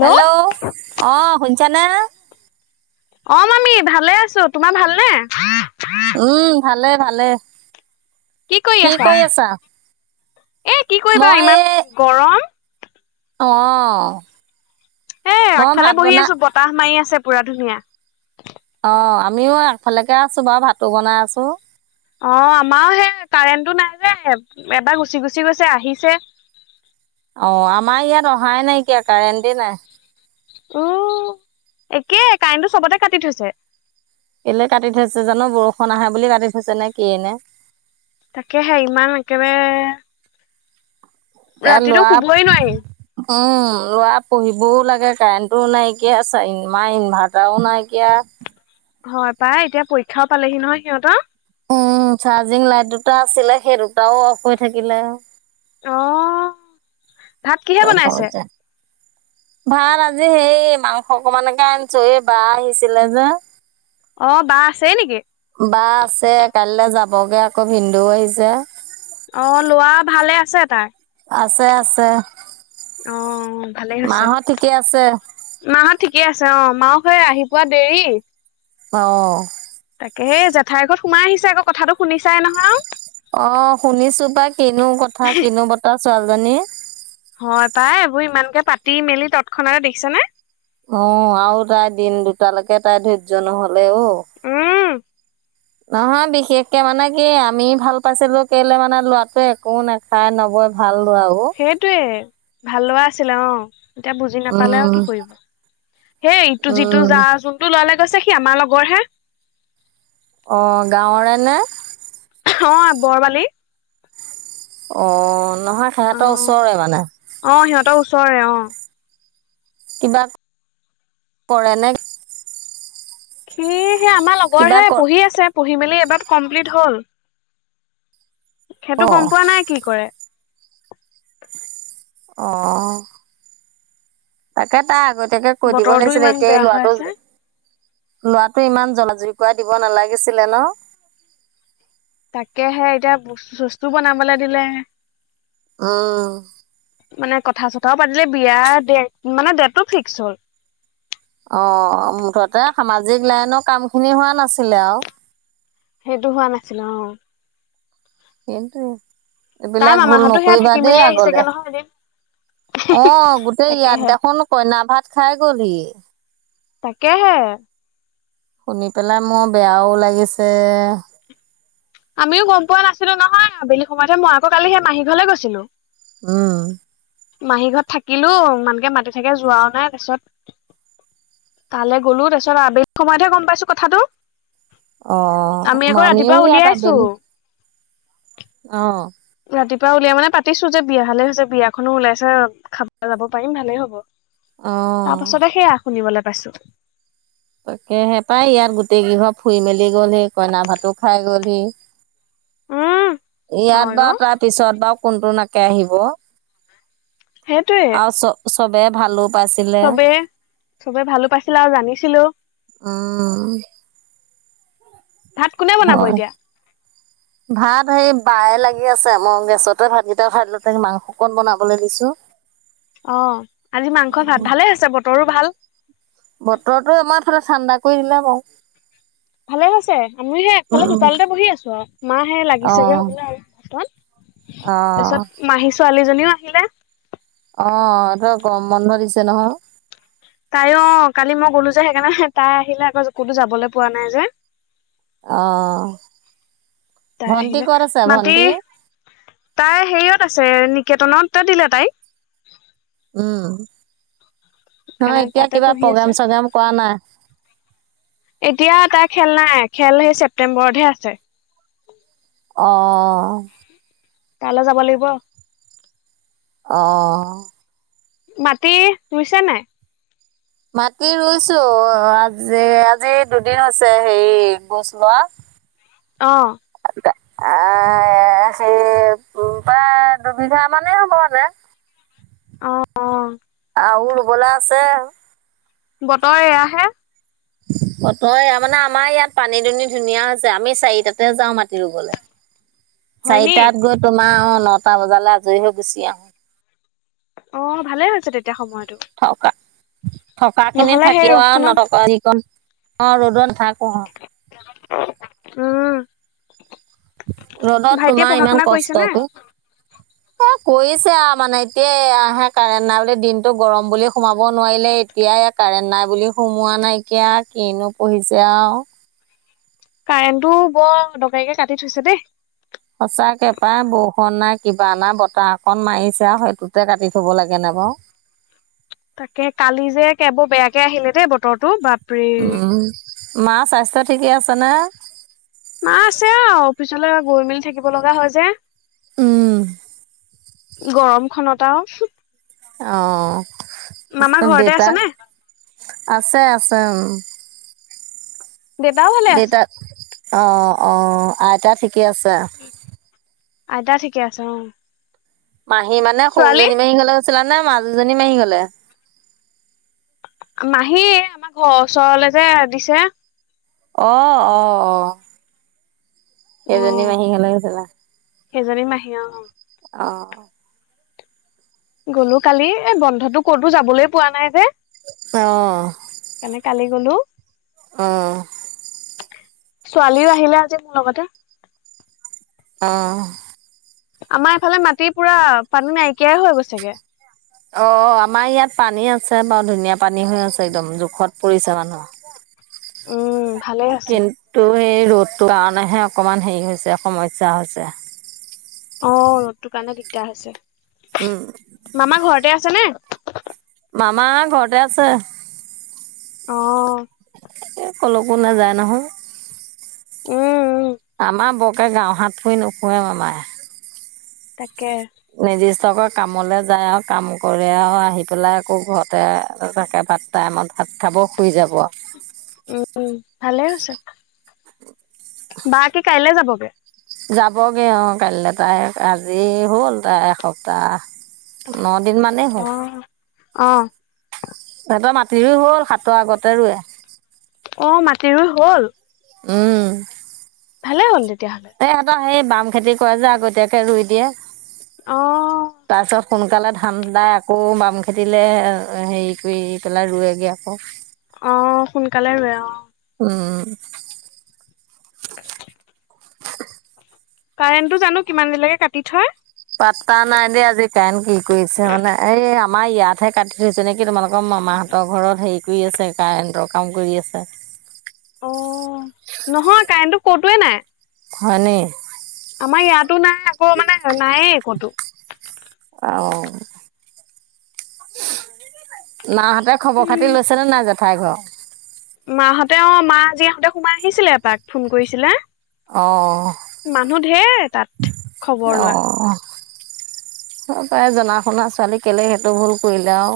Hello অ, শুনিছানে? অ, মামি ভালে আছো, তোমাৰ ভালনে? উম, ভালে, ভালে কি কৰি আছা? এ, কি কৰিবা, ইমান গৰম। আহ। এ, আগফালে বহি আছো, বতাহ মাৰি আছে, পুৰা ধুনীয়া। অ, আমিও আগফালেকে আছো, বাৰু ভাতো বনাই আছো। অ, আমাৰো সেই কাৰেণ্টটো নাই যে, এবাৰ গুচি, গুচি গৈছে আহিছে। [inaudible] অ, আমাৰ ইয়াত অহাই, নাইকিয়া কাৰেণ্টি নাই। উ, একে কাৰেণ্টো চবতে কাটি থৈছে। কেলে কাটি থৈছে জানো বৰষুণ আহে বুলি কাটি থৈছে নে, কনে। তাকেহে ইমান একেবাৰে ৰাতিতটো শুবই নোৱাৰি। অ'। লৰা পঢ়িবও লাগে, কাৰেণ্টো নাইকিয়া, মাৰ ইনভাৰ্টাৰো নাইকিয়া। হয়, পায় এতিয়া পৰীক্ষাও পালেহি নহয় সিহঁত। উম, চাৰ্জিং, লাইট দুটা আছিলে, সেই দুটাও অফ হৈ থাকিলে। আহ, ভাত কিহে বনাইছে। সমস্যা ভাত আজি সেই মাংস অকমানকে আনিছো এই বা আহিছিলে যে অ বা আছে নেকি? বা আছে কাইলৈ যাব। ব, বগে আকৌ ভিন্দুও আহিছে। অ, লোৱা ভালে আছে তাই। আছে, আছে। অ, ভালেই হৈছে মাহঁত ঠিকে আছে মাহত। ঠিকে আছে। অ, মাকসে আহি পোৱা দেৰি অ'। তাকে এই জেঠাইৰ ঘৰত সোমাই আহিছে, আক কথাটো শুনিছাই নহয়। অ, শুনিছো বাই কিনো কথা, কিনো বতাহ ছোৱালীজনী। হয়, তাই এইবোৰ ইমানকে পাতি মেলি তৎক্ষণাতে দেখিছ নে। অ, আৰু তাই, দিন দুটালৈকে তাই ধৈৰ্য নহলে অ'। উম নহয়, বিশেষকে মানে কি আমি ভাল পাইছিলো কেলে মানে লৰাটোৱে একো নাখায় নবৈ ভাল। লৰা অ সেইটোৱে ভাল লগা আছিলে অ'। এতিয়া বুজি নাপালে আৰু উম কি কৰিব হেই, ইটো যিটো উম যা যোনটো ললে। কৈছে সি আমাৰ লগৰ হে। অ, গাঁৱৰে নে। অ, বৰবালি। অ, নহয় সিহঁতৰ ওচৰৰে মানে টা ওচৰে অ'। কিবা কৰে নে। সি সেই আমাৰ কিবা লগৰহে কৰ পঢ়ি আছে, পঢ়ি মেলি এবাৰ কমপ্লিট হ'ল। সেইটো অ', গম পোৱা নাই, কি কৰে। আহ, তাকে তাই আগতীয়াকে কৈ দিব বতৰটো লাগিছিলে ইমান এতিয়া বেয়া হৈ লোৱাটো আছে লৰাটো ইমান জাজৰিকৰা দিব নালাগিছিলে ন তাকেহে এতিয়া ব্ত চস্তু বনাবলে দিলে আহ মানে কথা চথাও পাতিলে বিয়াৰ ড মানে ডেটটো ফিক্স হ'ল অ', মুঠতে সামাজিক লাইনৰ কাম খিনি হোৱা নাছিলে আৰু সেইটো হোৱা নাছিলো অ' সন্তে তাৰ এইবিলাক ভুল মামাহতো সেয়া নকৰিবা থাকি দেই মেলি আহিছেগে আগলে নহয় এদিন অ', গোটেই ইয়াত তাকেহে দেখোন কইনা ভাত খাই গ'লহি তাকেহে শুনি পেলাই মোৰ বেয়াও লাগিছে আমিও গম পোৱা নাছিলো নহয় আবেলি সময়তহে মই আকৌ কালি সেই মাহী ঘৰলৈ গৈছিলো উম, মাহী ঘৰত থাকিলো ইমানকে মাতি থাকে যোৱাও নাই তাৰিছত কালে গ'লো তাৰপিছত আবগি সময়তহে গম পাইছো কথাটো অ', আমি আকৌ মামিও ৰাতিপুৱা ইয় ত উলিয়াইছো বেলি অ', ৰাতিপুৱা উলিয়াই মানে পাতিছো যে বিয়া ভালে হৈছে বিয়াখনো উওলাইছে খাব যাব পাৰিম ভালে হ'ব তাৰ পাছতে সেয়া অ', শুনিবলৈ পাইছো তাকে সেপাই ইয়াত গোটেইকেইঘৰ ফুৰি মেলি গলহি কইনা ভাতো খাই গলহি উম ইয়াত হয় অ বাৰু তাৰপিছত বাৰু কোনটো নাকে আহিব সেইটোৱে আৰু চ চবেই ভালো পাইছিলে চবে চবে ভালো পাইছিলে আৰু জানিছিলো অ', ভাত কোনে বনাব এতিয়া ভাত হে বায়ে লাগি আছে মই গেছতে ভাতকেইটা খাইলো মাংসকন বনাবলৈ দিছো অ', আজি মাংস ভাত ভালে আছে বতৰো ভাল বতৰৰতটো আমাৰ ফালে ঠাণ্ডা কৰি দিলা বাৰু ভালে আছে আমি সেফালে উম চোতালতে বহি আছো আৰু মা সে লাগি চাগে অহ। হব আৰু অহ তাৰিছত মাহী ছোৱালীজনীও আহিলে আহ এই তই কম বন্ধ দিছে নহয় তাই অ কালি মই গলো যে সেইকাৰণে তাই আহিলে আকৌ ক'তো যাবলৈ পোৱা নাই যে অহ, তাই ভন্টি আহিলে ক'ত আছে মাটি ভন্টি তাই হেৰিয়ত আছে কেতনত দিলে তাইক উম, নহ সেইকাৰণে এতিয়া তাতে কিবা পঢ়ি আছে প্ৰগ্ৰেম চগ্ৰেম কৰা নাই এতিয়া তাৰ খেল নাই খেল সেই ছেপ্তেম্বৰতহে আছে অ কাইলৈ যাব লাগিব অ', মাটি ৰুইছে নাই মাি ৰুইছো আজি আজি দুদিন হৈছে হেৰি গোছ লোৱা অহ, এ সেই প্ৰায় দুবিঘা মানেই হ'ব আতে অ', অ', আহুল বলা আছে বতৰ এয়াহে কত মানে আমাৰ ইয়াত পানী দুনি ধুনীয়া হৈছে আমি চাৰিটাতে যাওঁ মাটি ৰুবলৈ হয়নি চাৰিটাত গৈ তোমাৰ অ নটা বজালৈ আজৰি হৈ গুচি আহো অ ভালে হৈছে তেতিয়া সময়ত থকা থকা খিনি নহলে সেই থাকিব আৰু ৰূপখনত নথকা অ ৰ'দত থাকো উম ৰ'দত ভাইটিয়ে তোমাৰ পঢ়া ইমান শুনা কৰিছে নে কষ্টকে এ কৰিছে মানে এতিয়া আহে কাৰেণ্ট নাই ব দিনতটো গৰম বুলি সোমাব নোৱাৰিলে এতিয়া কাৰেণ্ট নাই বুলি সোমোৱা নাইকিয়া কিনো পঢ়িছে আৰু কাৰেণ্টটো বৰ দৰকাৰীকে কাটি থৈছে দেই সঁচাকে পাই বৰষুণ নাই কিবা নাই বতাহ অকণ মাৰিছে আৰু সেইটোতে কাটি থব লাগে ন বাৰু তাকে কালি যে কেবোৰ বেয়াকে আহিলে দেই বতৰটো বাপৰি মাৰ স্বাস্থ্য ঠিকে আছে ন মা আছে অ অফিচলৈ গৈ মেলি থাকিব লগা হয় যে উম গৰম খতা মামা অ ঘৰতে দেউতা আছে নে আছে আছে উ অ দেউতাও ভালে আছে অঁ অঁ আইতা ঠিকে আছে আইতা ঠিকে আছে অ মাহী মানে ছোৱালী সৰুজনী মাহি গলে হৈছিলা নে মাজুজনী মাহি গলে মাহী আমাৰ ঘৰৰ ওচৰলে যে দিছে অ অ অ অ সেইজনী মাহীক ল গৈছিলে সেইজনী মাহী হম অ গ'লো কালি এ বন্ধতটো ক'তো যাবলৈ পোৱা নাই যে সেইকাৰণে অ কালি গলো অ ছোৱালীও আহিলে আজি মোৰ লগতে অ আমাৰ এইফালে মাটিৰ পুৰা পানী নাইকিয়াই হৈ গৈছেগে অ আমাৰ ইয়াত পানী আছে বাৰু ধুনীয়া পানী হৈ আছে একদম জোখত পৰিছে মানুহ [inaudible] উম ভালে আছে কিন্তু সেই ৰ'দটোৰ কাৰণেহে অকমান হেৰি হৈছে সমস্যা হৈছে অ ৰ'দটোৰ কাৰণে দিগদাৰ উম, হৈছে মামা ঘৰতে আছে নে আমাৰ ঘৰতে আছে অ কলকো নাযায় নহয় উম আমাৰ বকে গাঁওহাত ক নকোৱেম আায় তাকে নিৰ্দিষ্টকৈ কামলে যায় আৰু কাম কৰে আৰু আহি পেলাই আকৌ ঘৰতে চাকে ভাত টাইমত ভাত খাব শুই যাব আৰু। উম উম ভালেই হৈছে বা কি কাইলে যাবগে যাবগে অ কাইলৈ তাই আজি হ'ল তাই এসপ্তাহ ন দিন মানেই হওক অ অ সিহঁতৰ মাটি হ'ল সাতৰ আগতে ৰুোৱে। অ, মাটি ৰুই হ'ল? উম, ভালে হ'ল তেতিয়াহ'লে। সিহঁতৰ এই বাম খেতি কৰা যে আগতীয়াকে ৰুই দিয়ে। অ, তাৰপিছত সোনকালে ধান দাই আকৌ বাম খেতিলে আ হেৰি কৰি পেলাই ৰুৱেগে আকৌ, অ, সোনকালে ৰুৱে অ, উম, কাৰেণ্টটো জানো কিমান দেৰিলেকে কাটি থয়। পাতা নাই দেই আজি কণ্ট কি কৰিছে মানে এই আমাৰ ইয়াতহে কাটি থৈছে নেকি। কি। তোমালোকৰ মামাহঁতৰ ঘৰত হেৰি কৰি আছে কাৰেণ্টৰ কাম কৰি আছে। অ, নহয় কাৰেণ্টটো কতোৱে নাই। হয় নেকি? তো নাই আকৌ মানে নায়ে এ কতো। অ, মাহঁতে খবৰ উম। খাতি লৈছেনে নাই জেঠাই ঘৰ? মাহঁতে অ মা আ যি আহঁতে সোমাই আহিছিলে এপাক ফোন কৰিছিলে। অহ, মানুহ ঢেৰ তাত। খবৰ লোৱা অহ। হয় পাই জনা শুনা ছোৱালী কেলে সেইটো ভুল কৰিলে আৰু।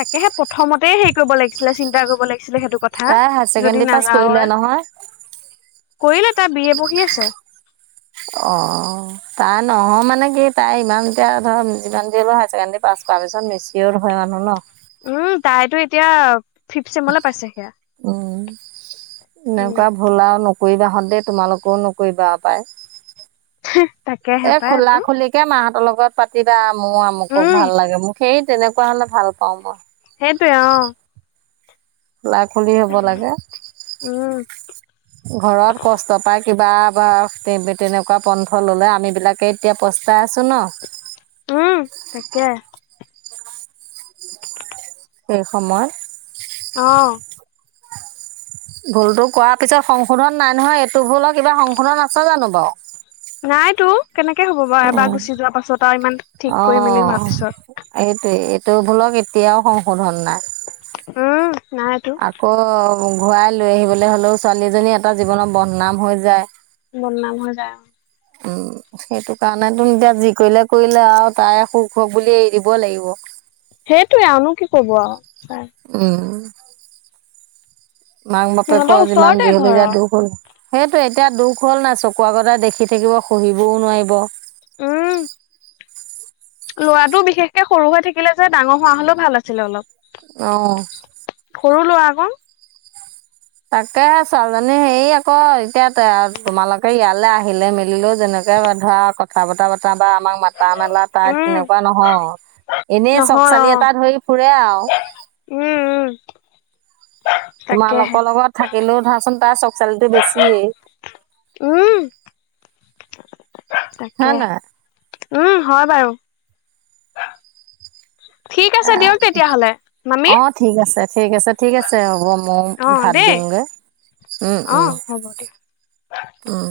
তাকেহে প্ৰথমতে হেৰি কৰিব লাগিছিলে চিন্তা কৰিব লাগিল ছিলে সেইটো কথা, তাই হায়াৰ যদি ছেকেণ্ডৰী পাছ কৰিলে নাযাওঁৱে। নহয়, কৰিলে তাৰ বি এ পঢ়ি আছে। অ, তাই নহয় মানে কি তাই ইমান এতিয়া ধৰ যিমান দে হ'লেও হায়াৰ ছেকেণ্ডৰী পাছ কৰা পিছত মেছিয়ৰ হয় মানুহ ন। উম তাইতো এতিয়া ফিফ্ট চেমলে পাইছে সেয়া। উম, উম এনেকুৱা ভুল আৰু নকৰিবা হঁত দেই তোমালোকেও নকৰিবা পায়। তাকেহে এ, পাই খোলা এইবোৰ খুলিিকে মাহঁতৰ লগত লগত পাতিবা মোৰ আমুকক উম ভাল লাগে মোক সেই তেনেকুৱা হৰণে ভাল পাও মই। সেইটোৱে অ', খোলা খুলি হব লাগে উম। ঘৰত কষ্ট পাই কিবা বা তেনেকুৱা পন্থ ল'লে আমিবিলাকে এতিয়া প্ৰস্তাই আছোঁ। ন উম, তাকে। সেই সময়। আহ, ভুলতো কৰাৰ পিছত সংশোধন নাই নহয় এইটো ভুল হ কিবা সংশোধন আছে জানো বাৰু? নাইতো কেনেকে হ'ব বাৰু এবাৰ গুচি যোৱা পাছত আৰু ইমান ঠিক কৰি মেলি অঁ হোৱাৰ পিছত। এইটোৱে এইটো বুলক এতিয়াও সংশোধন নাই। হম, আকৌ ঘূৰাই লৈ আহিবলৈ হ'লেও ছোৱালীজনী এটা জীৱনৰত বদনাম হৈ যায়। বদনাম হৈ যায় অ, উম, সেইটো কাৰণে তুম এতিয়া যি কৰিলে কৰিলে আৰু তাই সুখ বুলি এৰি দিব লাগিব। সেইটোয়ে আৰু নো কি কব আৰু? চাই উম, মাক বাপেক সিহঁতৰ যিমান ওচৰতে যিহল ঘৰৰ যায় দুখ হল। সেইটো এতিয়া দুখ হ'ল নাই চকু আগতে দেখি থাকিব শহিবও নোৱাৰিব। উম, ল'ৰাটো বিশেষকে সৰু হৈ থাকিলে যে ডাঙৰ হোৱা হলেও ভাল আছিলে অ', অলপ। সৰু লৰা আকৌ। তাকে ছোৱালীজনী হেৰি আকৌ এতিয়া তোমালোকে ইয়ালৈ আহিলে মেলিলেও যেনেক তকে ধৰা কথা বতৰা বতৰা বা আমাক মাতা মেলা তাই উম তেনেকুৱা নহয়। এনেই চক নহয় অ চালি এটা ধৰি ফুৰে আও উম, উম। তাকেহে তোমালোকৰ লগত থাকিলেও ধৰাচোন তাৰ চব চালিতো বেছি। উম। হয় তাকে, নাই? উম হয় বাৰু। ঠিক আছে দিয়ক তেতিয়াহ'লে মামি অ', ঠিক আছে, ঠিক আছে ঠিক, আছে হ'ব। ময়ো অ ভাত দেই দিওগে উম, অ উম, হ'ব দিয়ক উম।